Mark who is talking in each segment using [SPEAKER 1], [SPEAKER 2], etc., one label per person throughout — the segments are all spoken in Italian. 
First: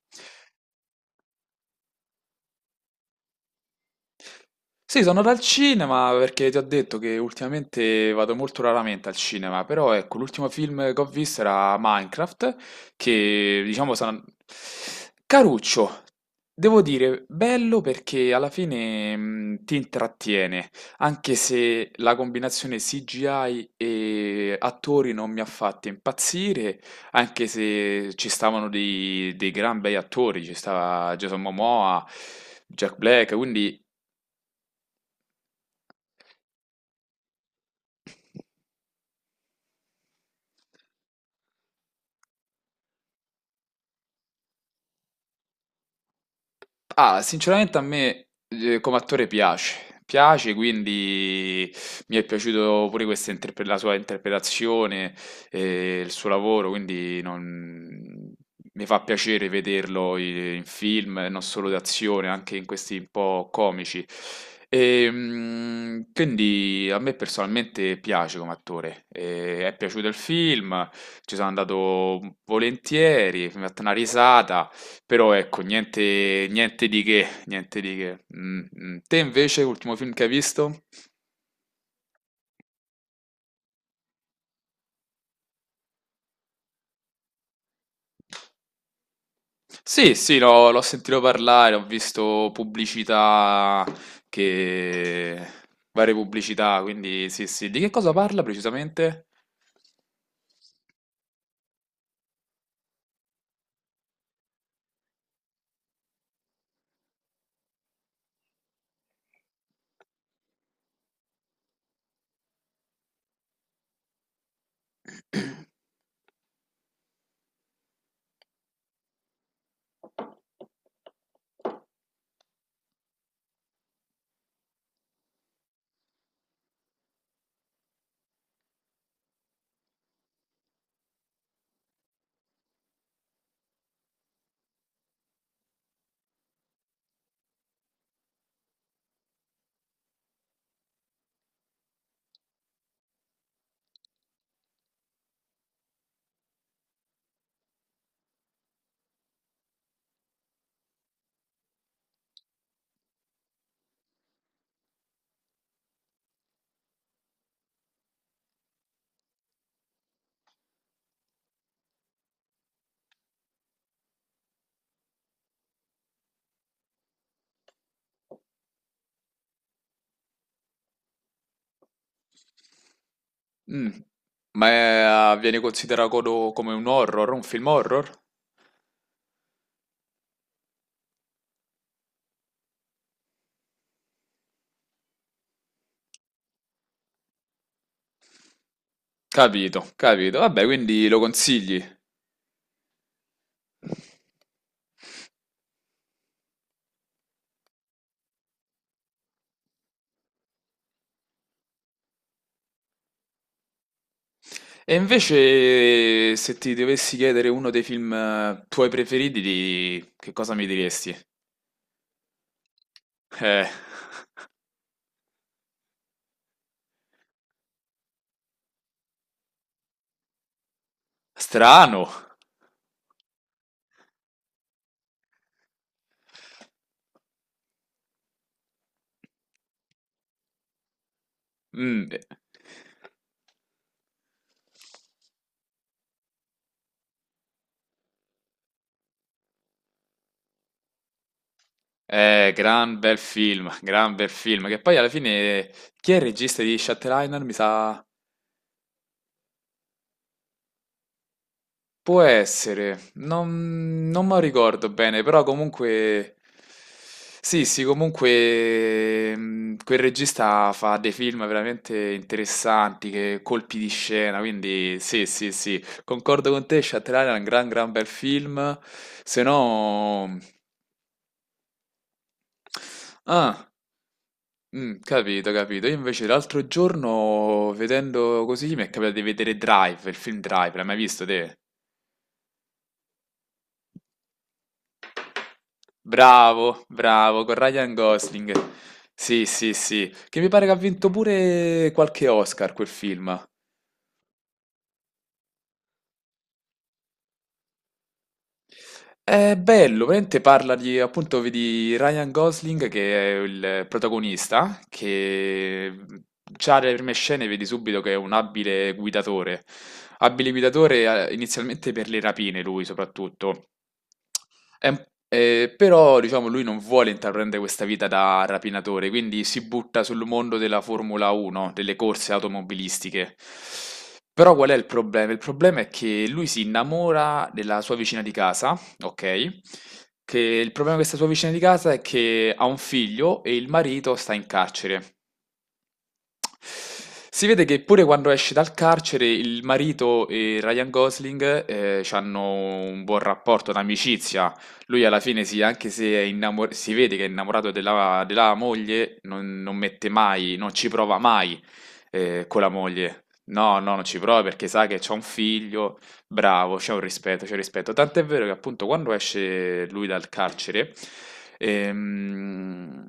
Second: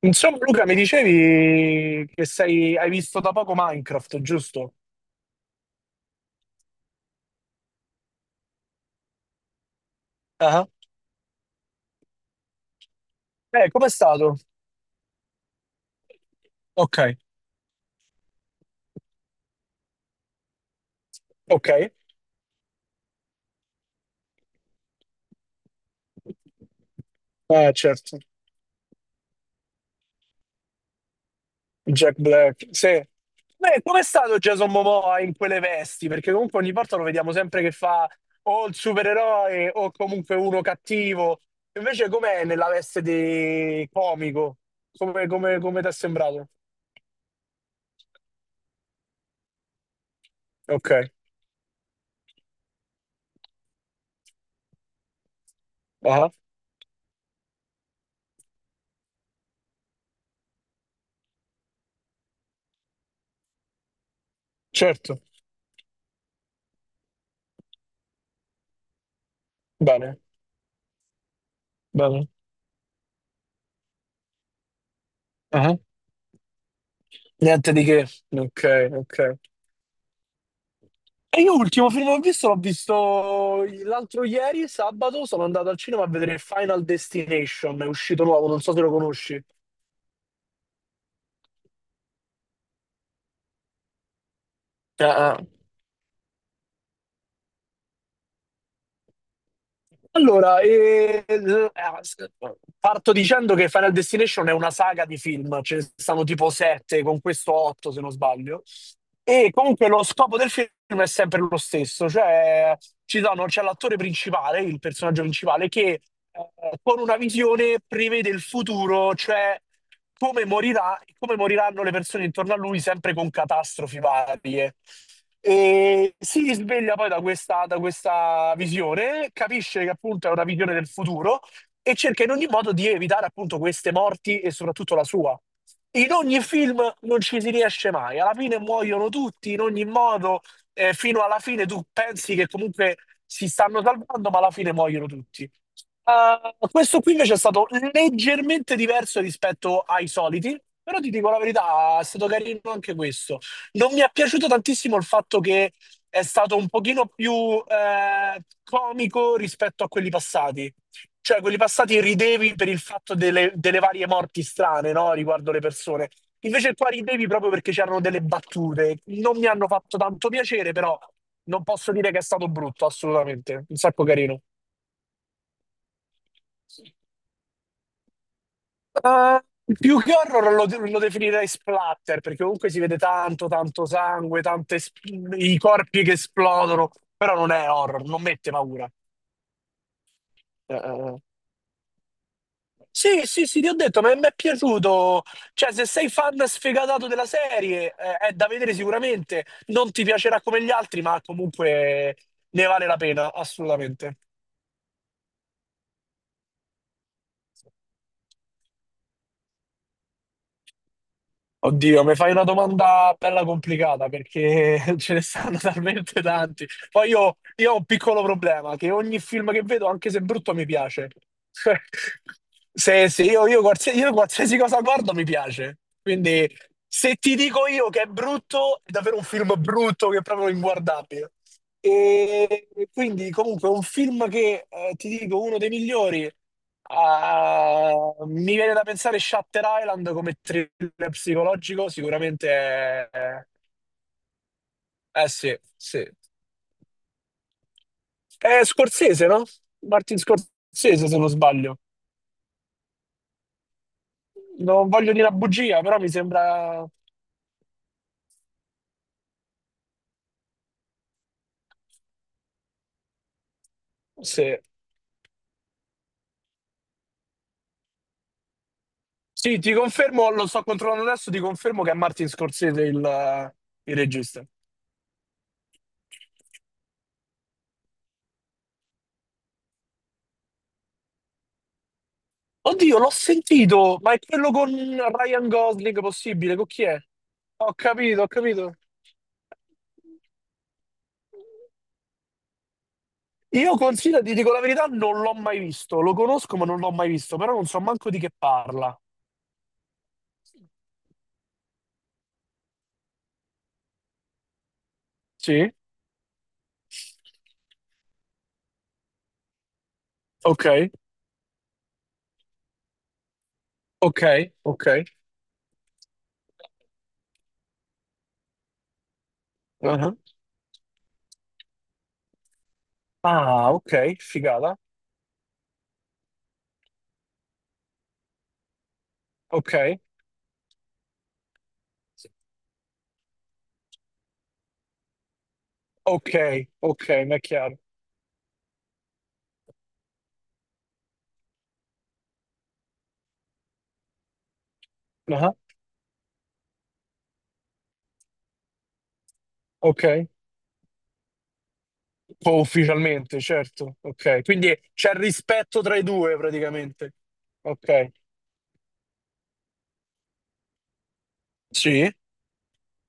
[SPEAKER 1] Insomma, Luca, mi dicevi che hai visto da poco Minecraft, giusto?
[SPEAKER 2] Sì, sono dal cinema perché ti ho detto che ultimamente vado molto raramente al cinema, però ecco, l'ultimo
[SPEAKER 1] Ah,
[SPEAKER 2] film che ho visto era Minecraft, che
[SPEAKER 1] Com'è
[SPEAKER 2] diciamo sono...
[SPEAKER 1] stato?
[SPEAKER 2] Caruccio, devo
[SPEAKER 1] Ok,
[SPEAKER 2] dire, bello perché alla fine ti intrattiene, anche
[SPEAKER 1] ok.
[SPEAKER 2] se la combinazione CGI e attori non mi ha fatto impazzire, anche se
[SPEAKER 1] Certo.
[SPEAKER 2] ci stavano dei gran bei attori, ci stava Jason Momoa,
[SPEAKER 1] Jack Black, sì.
[SPEAKER 2] Jack Black,
[SPEAKER 1] Beh,
[SPEAKER 2] quindi...
[SPEAKER 1] com'è stato Jason Momoa in quelle vesti? Perché comunque ogni volta lo vediamo sempre che fa o il supereroe o comunque uno cattivo. Invece com'è nella veste di comico? Come ti è sembrato?
[SPEAKER 2] Ah, sinceramente a me come attore piace,
[SPEAKER 1] Ok,
[SPEAKER 2] quindi mi è piaciuto pure questa la sua interpretazione e il suo
[SPEAKER 1] ah,
[SPEAKER 2] lavoro, quindi mi fa piacere vederlo in film, non solo d'azione, anche in questi un po' comici. E,
[SPEAKER 1] certo.
[SPEAKER 2] quindi a me personalmente piace come attore, e è piaciuto il
[SPEAKER 1] Bene,
[SPEAKER 2] film, ci sono
[SPEAKER 1] bene.
[SPEAKER 2] andato volentieri, mi ha fatto una risata. Però ecco, niente, niente di che,
[SPEAKER 1] Niente
[SPEAKER 2] niente
[SPEAKER 1] di
[SPEAKER 2] di
[SPEAKER 1] che.
[SPEAKER 2] che. Mm,
[SPEAKER 1] Ok,
[SPEAKER 2] mm. Te
[SPEAKER 1] ok.
[SPEAKER 2] invece, l'ultimo film che hai visto?
[SPEAKER 1] E io l'ultimo film che ho visto l'ho visto l'altro ieri, sabato, sono andato al cinema a vedere Final Destination, è uscito nuovo, non so se lo conosci.
[SPEAKER 2] Sì, sì, l'ho sentito parlare, ho visto pubblicità
[SPEAKER 1] Ah, ah.
[SPEAKER 2] che... varie pubblicità, quindi sì, sì. Di che cosa parla precisamente?
[SPEAKER 1] Allora, parto dicendo che Final Destination è una saga di film, ce ne stanno tipo sette, con questo otto se non sbaglio. E comunque lo scopo del film è sempre lo stesso, cioè c'è l'attore principale, il personaggio principale, che con una visione prevede il futuro, cioè come morirà, come moriranno le persone intorno a lui, sempre con catastrofi varie. E si risveglia poi da questa visione, capisce che appunto è una visione del futuro e cerca in ogni modo di evitare appunto queste morti e soprattutto la sua. In ogni film non ci si riesce mai, alla fine muoiono tutti in ogni modo, fino alla fine tu pensi che comunque si stanno salvando, ma alla fine muoiono tutti. Questo qui invece è stato leggermente diverso rispetto ai soliti, però ti dico la verità, è stato carino anche questo. Non mi è piaciuto tantissimo il fatto che è stato un pochino più comico rispetto a quelli passati. Cioè, quelli passati ridevi per il fatto delle varie morti strane, no? Riguardo le persone. Invece qua ridevi proprio perché c'erano delle battute. Non mi hanno fatto tanto piacere, però non posso dire che è stato brutto, assolutamente. Un
[SPEAKER 2] Mm.
[SPEAKER 1] sacco carino.
[SPEAKER 2] Ma è- ah, viene considerato come un horror, un film horror?
[SPEAKER 1] Eh, più che horror lo definirei splatter, perché comunque si vede tanto, tanto sangue, i corpi che esplodono, però non è horror, non mette paura.
[SPEAKER 2] Capito, capito. Vabbè,
[SPEAKER 1] Eh, eh.
[SPEAKER 2] quindi
[SPEAKER 1] eh.
[SPEAKER 2] lo consigli.
[SPEAKER 1] Sì, sì, sì, ti ho detto, ma mi è piaciuto. Cioè, se sei fan sfegatato della serie, è da vedere sicuramente. Non ti piacerà come gli altri, ma comunque ne vale la pena, assolutamente.
[SPEAKER 2] E invece, se ti dovessi chiedere uno dei film tuoi preferiti, che cosa mi diresti?
[SPEAKER 1] Oddio, mi fai una domanda bella
[SPEAKER 2] Eh,
[SPEAKER 1] complicata perché ce ne stanno talmente tanti. Poi io ho un piccolo problema, che ogni film che vedo, anche se brutto, mi piace.
[SPEAKER 2] strano.
[SPEAKER 1] Sì, sì, io qualsiasi cosa guardo mi piace. Quindi se ti dico io che è brutto, è davvero un film brutto che è proprio inguardabile.
[SPEAKER 2] Mm.
[SPEAKER 1] E quindi comunque un film che, ti dico, uno dei migliori, ah, mi viene da pensare Shutter Island come thriller psicologico, sicuramente
[SPEAKER 2] Gran bel
[SPEAKER 1] è.
[SPEAKER 2] film, gran bel film. Che poi alla
[SPEAKER 1] Eh sì,
[SPEAKER 2] fine,
[SPEAKER 1] sì.
[SPEAKER 2] chi è il regista di Shutter Island? Mi sa.
[SPEAKER 1] È Scorsese, no? Martin Scorsese, se non sbaglio.
[SPEAKER 2] Può essere, non me lo ricordo
[SPEAKER 1] Non voglio
[SPEAKER 2] bene,
[SPEAKER 1] dire una
[SPEAKER 2] però
[SPEAKER 1] bugia, però mi
[SPEAKER 2] comunque...
[SPEAKER 1] sembra.
[SPEAKER 2] Sì, sì, comunque quel regista fa dei film veramente interessanti, che colpi di scena,
[SPEAKER 1] Sì.
[SPEAKER 2] quindi sì, sì, sì, concordo con te, Shutter Island è un gran bel film, se
[SPEAKER 1] Sì, ti confermo,
[SPEAKER 2] no...
[SPEAKER 1] lo sto controllando adesso, ti confermo che è Martin Scorsese il
[SPEAKER 2] Ah,
[SPEAKER 1] il regista.
[SPEAKER 2] capito, capito. Io invece l'altro giorno, vedendo così, mi è capitato di vedere Drive, il film Drive, l'hai mai visto te?
[SPEAKER 1] Oddio, l'ho sentito, ma è quello con Ryan Gosling possibile? Con chi
[SPEAKER 2] Bravo,
[SPEAKER 1] è?
[SPEAKER 2] bravo, con
[SPEAKER 1] Ho
[SPEAKER 2] Ryan
[SPEAKER 1] capito, ho
[SPEAKER 2] Gosling.
[SPEAKER 1] capito.
[SPEAKER 2] Sì, sì, sì, che mi pare che ha vinto pure qualche Oscar quel film.
[SPEAKER 1] Io consiglio, ti dico la verità, non l'ho mai visto. Lo conosco, ma non l'ho mai visto, però non so manco di che parla.
[SPEAKER 2] È bello, veramente parla di, appunto, vedi Ryan Gosling che è il protagonista,
[SPEAKER 1] Sì?
[SPEAKER 2] che già dalle prime scene vedi subito che è un abile guidatore. Abile
[SPEAKER 1] Ok,
[SPEAKER 2] guidatore inizialmente per le rapine, lui soprattutto.
[SPEAKER 1] ok, ok.
[SPEAKER 2] Però, diciamo, lui non vuole intraprendere questa vita da rapinatore, quindi si butta
[SPEAKER 1] Uh-huh.
[SPEAKER 2] sul mondo della Formula 1, delle corse automobilistiche.
[SPEAKER 1] Ah, ok,
[SPEAKER 2] Però qual è
[SPEAKER 1] figata.
[SPEAKER 2] il problema? Il problema è che lui si innamora della sua vicina di casa. Okay.
[SPEAKER 1] Ok,
[SPEAKER 2] Che il problema di questa sua vicina di casa è che ha un figlio e il marito sta in carcere.
[SPEAKER 1] ok, ok, mi è
[SPEAKER 2] Si vede
[SPEAKER 1] chiaro.
[SPEAKER 2] che pure quando esce dal carcere il marito e Ryan Gosling, c'hanno un buon rapporto, un'amicizia. Lui alla fine
[SPEAKER 1] Uh-huh.
[SPEAKER 2] sì, anche se è innamo si vede che è innamorato della moglie, non mette
[SPEAKER 1] Ok,
[SPEAKER 2] mai, non ci prova mai,
[SPEAKER 1] oh,
[SPEAKER 2] con la moglie.
[SPEAKER 1] ufficialmente,
[SPEAKER 2] No, no,
[SPEAKER 1] certo.
[SPEAKER 2] non ci
[SPEAKER 1] Ok,
[SPEAKER 2] prova perché
[SPEAKER 1] quindi
[SPEAKER 2] sa che
[SPEAKER 1] c'è
[SPEAKER 2] c'ha
[SPEAKER 1] il
[SPEAKER 2] un
[SPEAKER 1] rispetto tra
[SPEAKER 2] figlio.
[SPEAKER 1] i due
[SPEAKER 2] Bravo, c'è un
[SPEAKER 1] praticamente.
[SPEAKER 2] rispetto, c'è un rispetto.
[SPEAKER 1] Ok,
[SPEAKER 2] Tant'è vero che appunto quando esce lui dal carcere,
[SPEAKER 1] sì,
[SPEAKER 2] ehm,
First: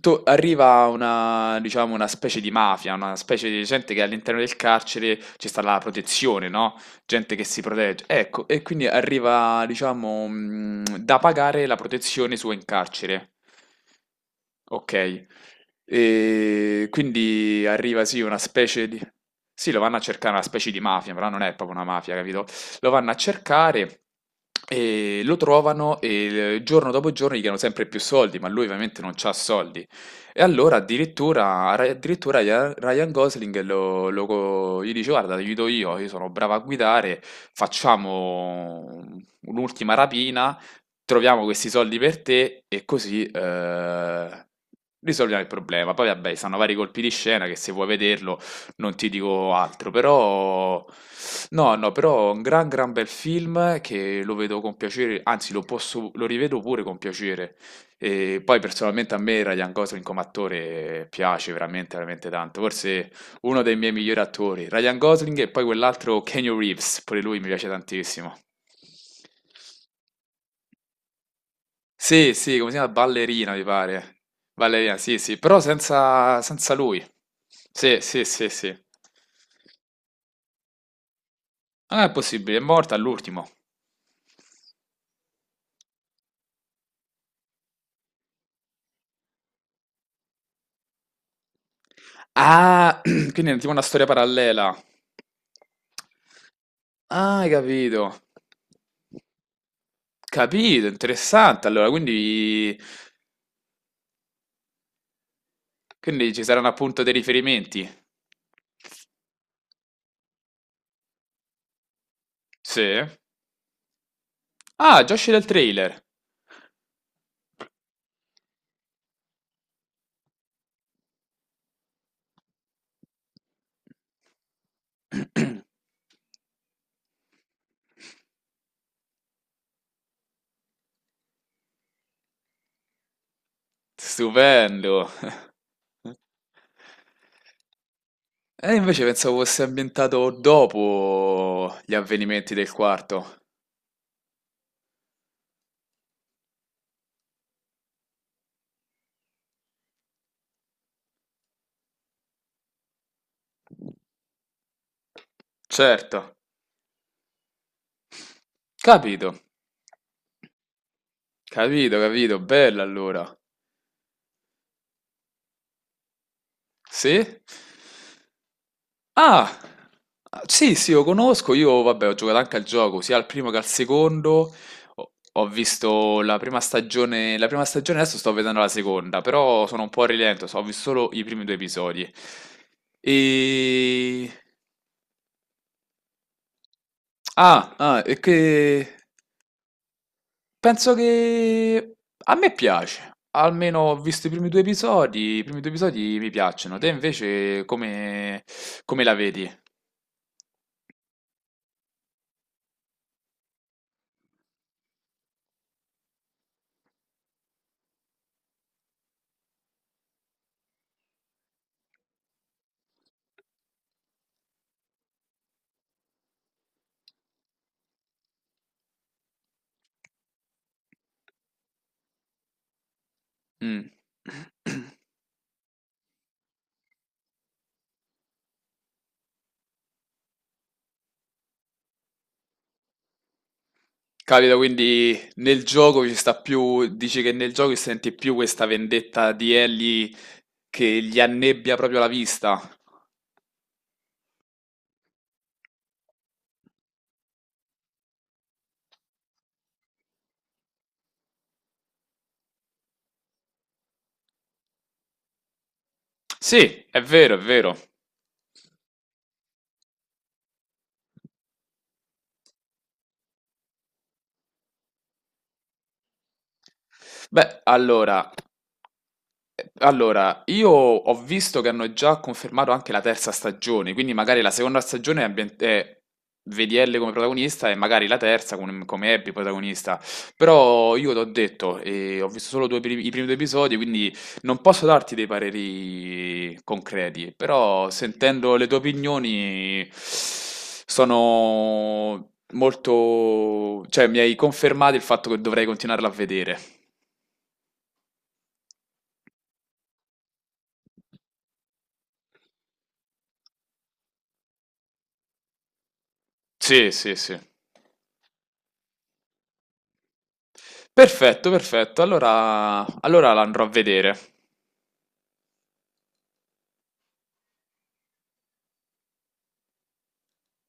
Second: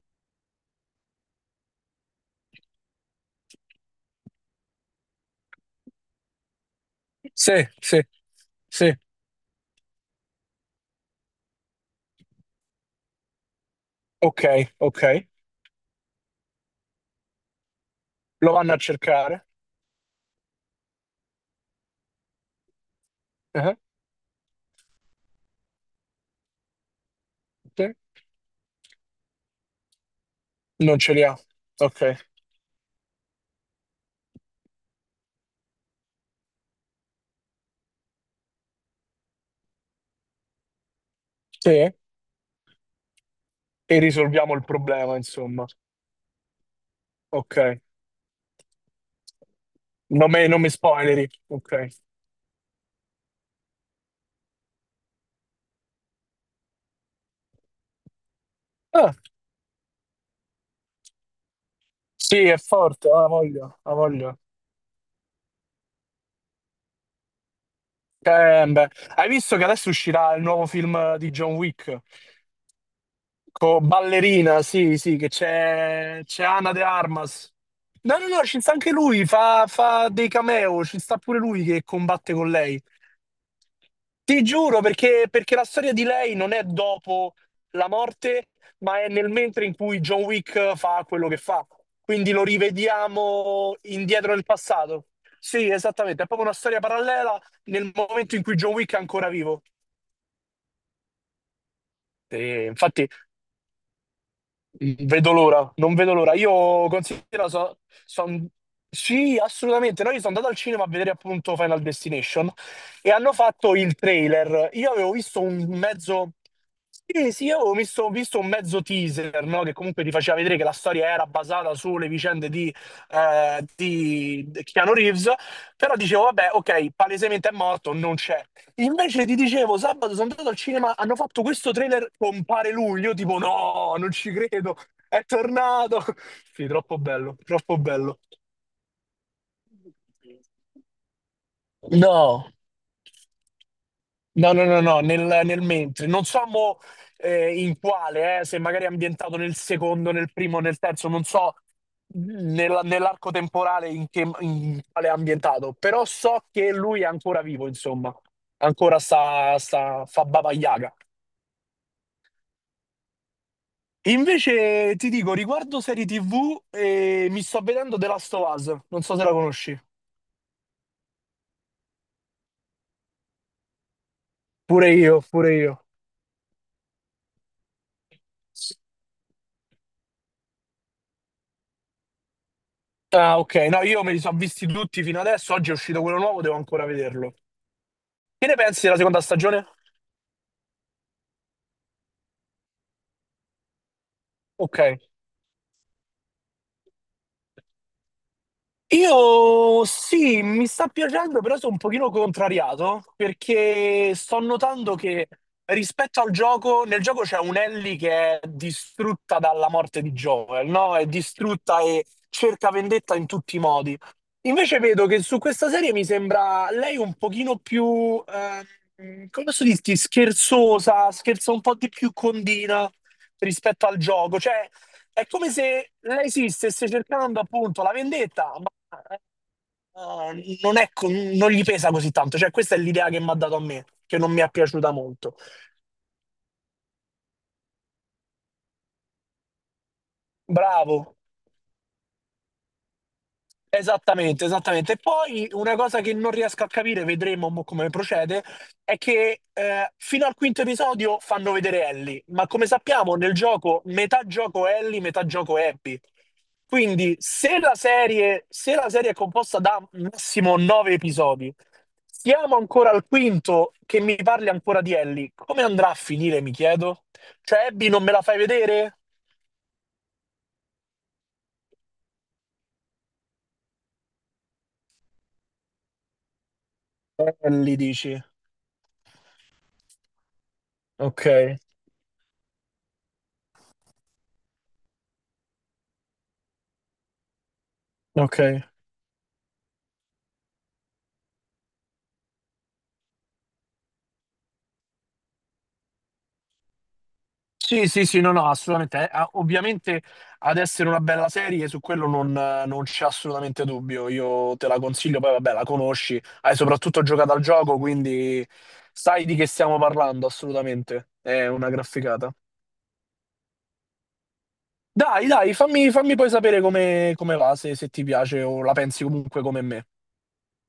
[SPEAKER 2] arriva una, diciamo, una specie di mafia, una specie di gente che all'interno del carcere ci sta la protezione, no? Gente che si
[SPEAKER 1] sì, sì,
[SPEAKER 2] protegge. Ecco, e quindi
[SPEAKER 1] sì.
[SPEAKER 2] arriva, diciamo, da pagare la protezione sua in carcere.
[SPEAKER 1] Ok, ok.
[SPEAKER 2] Ok, e quindi arriva sì una
[SPEAKER 1] Lo vanno a
[SPEAKER 2] specie di...
[SPEAKER 1] cercare?
[SPEAKER 2] Sì, lo vanno a cercare una specie di mafia, però non è proprio una mafia, capito? Lo vanno a
[SPEAKER 1] Eh,
[SPEAKER 2] cercare e lo trovano e giorno dopo giorno gli chiedono sempre
[SPEAKER 1] sì.
[SPEAKER 2] più soldi, ma lui ovviamente non c'ha soldi. E allora
[SPEAKER 1] Non ce li ha.
[SPEAKER 2] addirittura,
[SPEAKER 1] Ok.
[SPEAKER 2] addirittura Ryan Gosling gli dice: guarda, ti aiuto io sono bravo a guidare, facciamo un'ultima rapina, troviamo questi
[SPEAKER 1] Sì. E
[SPEAKER 2] soldi per te e così
[SPEAKER 1] risolviamo il problema,
[SPEAKER 2] risolviamo il
[SPEAKER 1] insomma.
[SPEAKER 2] problema. Poi vabbè, stanno vari colpi di scena che
[SPEAKER 1] Ok.
[SPEAKER 2] se vuoi vederlo non ti dico altro,
[SPEAKER 1] Non mi
[SPEAKER 2] però
[SPEAKER 1] spoileri.
[SPEAKER 2] no,
[SPEAKER 1] Ok.
[SPEAKER 2] no, però è un gran bel film che lo vedo con piacere, anzi lo posso, lo rivedo pure con piacere. E poi
[SPEAKER 1] Ah,
[SPEAKER 2] personalmente a me Ryan Gosling come attore piace veramente
[SPEAKER 1] sì, è
[SPEAKER 2] tanto,
[SPEAKER 1] forte.
[SPEAKER 2] forse
[SPEAKER 1] Ha
[SPEAKER 2] uno dei
[SPEAKER 1] voglia,
[SPEAKER 2] miei
[SPEAKER 1] ha
[SPEAKER 2] migliori
[SPEAKER 1] voglia.
[SPEAKER 2] attori, Ryan Gosling, e poi quell'altro Keanu Reeves, pure lui mi piace tantissimo.
[SPEAKER 1] Beh. Hai visto che adesso uscirà il nuovo film di John Wick?
[SPEAKER 2] Sì, sì, come si chiama? Ballerina, mi
[SPEAKER 1] Con
[SPEAKER 2] pare.
[SPEAKER 1] ballerina,
[SPEAKER 2] Ballerina,
[SPEAKER 1] sì, sì,
[SPEAKER 2] sì,
[SPEAKER 1] che
[SPEAKER 2] sì, però
[SPEAKER 1] c'è c'è Ana
[SPEAKER 2] senza
[SPEAKER 1] de
[SPEAKER 2] lui.
[SPEAKER 1] Armas.
[SPEAKER 2] Sì,
[SPEAKER 1] No,
[SPEAKER 2] sì,
[SPEAKER 1] no, no,
[SPEAKER 2] sì,
[SPEAKER 1] ci sta
[SPEAKER 2] sì.
[SPEAKER 1] anche lui, fa dei cameo, ci sta pure lui che
[SPEAKER 2] Non è
[SPEAKER 1] combatte con
[SPEAKER 2] possibile, è
[SPEAKER 1] lei.
[SPEAKER 2] morta all'ultimo.
[SPEAKER 1] Ti giuro, perché la storia di lei non è dopo la morte, ma è nel mentre in cui John Wick fa quello che fa. Quindi lo
[SPEAKER 2] Ah, quindi è tipo
[SPEAKER 1] rivediamo
[SPEAKER 2] una storia
[SPEAKER 1] indietro nel
[SPEAKER 2] parallela.
[SPEAKER 1] passato. Sì, esattamente, è proprio una storia parallela
[SPEAKER 2] Ah, hai
[SPEAKER 1] nel
[SPEAKER 2] capito.
[SPEAKER 1] momento in cui John Wick è ancora vivo.
[SPEAKER 2] Capito, interessante. Allora,
[SPEAKER 1] E
[SPEAKER 2] quindi,
[SPEAKER 1] infatti non vedo
[SPEAKER 2] quindi
[SPEAKER 1] l'ora.
[SPEAKER 2] ci saranno
[SPEAKER 1] Io
[SPEAKER 2] appunto dei
[SPEAKER 1] considero, so-
[SPEAKER 2] riferimenti.
[SPEAKER 1] son- sì, assolutamente. Noi sono andato al cinema a vedere appunto Final Destination
[SPEAKER 2] Sì.
[SPEAKER 1] e hanno fatto il trailer. Io
[SPEAKER 2] Ah,
[SPEAKER 1] avevo
[SPEAKER 2] già uscito
[SPEAKER 1] visto
[SPEAKER 2] il
[SPEAKER 1] un
[SPEAKER 2] trailer.
[SPEAKER 1] mezzo, sì, sì, io avevo visto un mezzo teaser, no? Che comunque ti faceva vedere che la storia era basata sulle vicende di Keanu Reeves, però dicevo, vabbè, ok, palesemente è morto, non c'è. Invece ti dicevo, sabato sono andato al cinema, hanno fatto questo trailer con Pare Lui, io tipo no, non ci credo,
[SPEAKER 2] Stupendo.
[SPEAKER 1] è tornato. Sì, troppo bello, troppo bello.
[SPEAKER 2] E invece pensavo fosse ambientato dopo gli
[SPEAKER 1] No,
[SPEAKER 2] avvenimenti del quarto.
[SPEAKER 1] no, no, no, no, nel mentre. Non so mo, in quale, se magari è ambientato nel secondo, nel primo, nel terzo, non so nell'arco temporale in quale è ambientato, però
[SPEAKER 2] Certo,
[SPEAKER 1] so che lui è ancora vivo, insomma, ancora
[SPEAKER 2] capito,
[SPEAKER 1] fa Baba Yaga.
[SPEAKER 2] capito, capito, bella allora.
[SPEAKER 1] Invece ti dico, riguardo serie TV,
[SPEAKER 2] Sì?
[SPEAKER 1] mi sto vedendo The Last of Us, non so se la
[SPEAKER 2] Ah,
[SPEAKER 1] conosci.
[SPEAKER 2] sì, sì, lo conosco, io vabbè ho giocato anche al gioco, sia al primo che al secondo.
[SPEAKER 1] Pure
[SPEAKER 2] Ho
[SPEAKER 1] io,
[SPEAKER 2] ho
[SPEAKER 1] pure io.
[SPEAKER 2] visto la prima stagione, adesso sto vedendo la seconda, però sono un po' a rilento, ho visto solo i primi due episodi.
[SPEAKER 1] Ah, ok, no, io me li
[SPEAKER 2] E...
[SPEAKER 1] sono visti tutti fino adesso, oggi è uscito quello nuovo, devo ancora vederlo.
[SPEAKER 2] Ah, ah, e
[SPEAKER 1] Che ne pensi
[SPEAKER 2] che...
[SPEAKER 1] della seconda stagione?
[SPEAKER 2] Penso che a me piace, almeno ho visto i primi due
[SPEAKER 1] Ok.
[SPEAKER 2] episodi, i primi due episodi mi piacciono. Te invece come la vedi?
[SPEAKER 1] Io sì, mi sta piacendo, però sono un pochino contrariato perché sto notando che rispetto al gioco, nel gioco c'è un Ellie che è distrutta dalla morte di Joel, no? È distrutta e cerca vendetta in tutti i modi. Invece vedo che su questa serie mi sembra lei un pochino più, come posso dirti, scherzosa, scherza un po' di più condina rispetto
[SPEAKER 2] Mh.
[SPEAKER 1] al gioco, cioè. È come se lei sì, stesse cercando appunto la vendetta, non è non gli pesa così tanto. Cioè, questa è l'idea che mi ha dato a me, che non mi è
[SPEAKER 2] Capita
[SPEAKER 1] piaciuta
[SPEAKER 2] quindi
[SPEAKER 1] molto.
[SPEAKER 2] nel gioco ci sta più, dici che nel gioco senti più questa vendetta di Ellie che
[SPEAKER 1] Bravo,
[SPEAKER 2] gli annebbia proprio la vista.
[SPEAKER 1] esattamente, esattamente. E poi una cosa che non riesco a capire, vedremo mo come procede, è che fino al quinto episodio fanno vedere Ellie, ma come sappiamo nel gioco metà gioco Ellie, metà gioco Abby.
[SPEAKER 2] Sì, è
[SPEAKER 1] Quindi
[SPEAKER 2] vero, è
[SPEAKER 1] se la
[SPEAKER 2] vero.
[SPEAKER 1] serie, se la serie è composta da massimo nove episodi, siamo ancora al quinto che mi parli ancora di Ellie, come andrà a finire, mi chiedo?
[SPEAKER 2] Beh,
[SPEAKER 1] Cioè Abby non me la
[SPEAKER 2] allora,
[SPEAKER 1] fai vedere?
[SPEAKER 2] allora, io ho visto che hanno già confermato anche la terza stagione, quindi magari la seconda stagione è, è vedi Elle come protagonista e
[SPEAKER 1] Ellie
[SPEAKER 2] magari la
[SPEAKER 1] dici.
[SPEAKER 2] terza come Abby protagonista. Però io t'ho
[SPEAKER 1] Ok,
[SPEAKER 2] detto, ho visto solo i primi due episodi, quindi non posso darti dei pareri concreti, però
[SPEAKER 1] ok.
[SPEAKER 2] sentendo le tue opinioni sono molto... cioè mi hai confermato il fatto che dovrei continuarla a vedere.
[SPEAKER 1] Sì, sì, sì, no, no, assolutamente. Ovviamente ad essere una bella serie, su quello non c'è assolutamente dubbio. Io te la consiglio, poi vabbè, la conosci, hai
[SPEAKER 2] Sì,
[SPEAKER 1] soprattutto
[SPEAKER 2] sì,
[SPEAKER 1] giocato
[SPEAKER 2] sì.
[SPEAKER 1] al gioco, quindi sai di che stiamo parlando, assolutamente. È
[SPEAKER 2] Perfetto,
[SPEAKER 1] una
[SPEAKER 2] perfetto.
[SPEAKER 1] graficata.
[SPEAKER 2] Allora, allora la andrò a vedere.
[SPEAKER 1] Dai, dai, fammi poi sapere come va, se ti piace o la pensi comunque come me.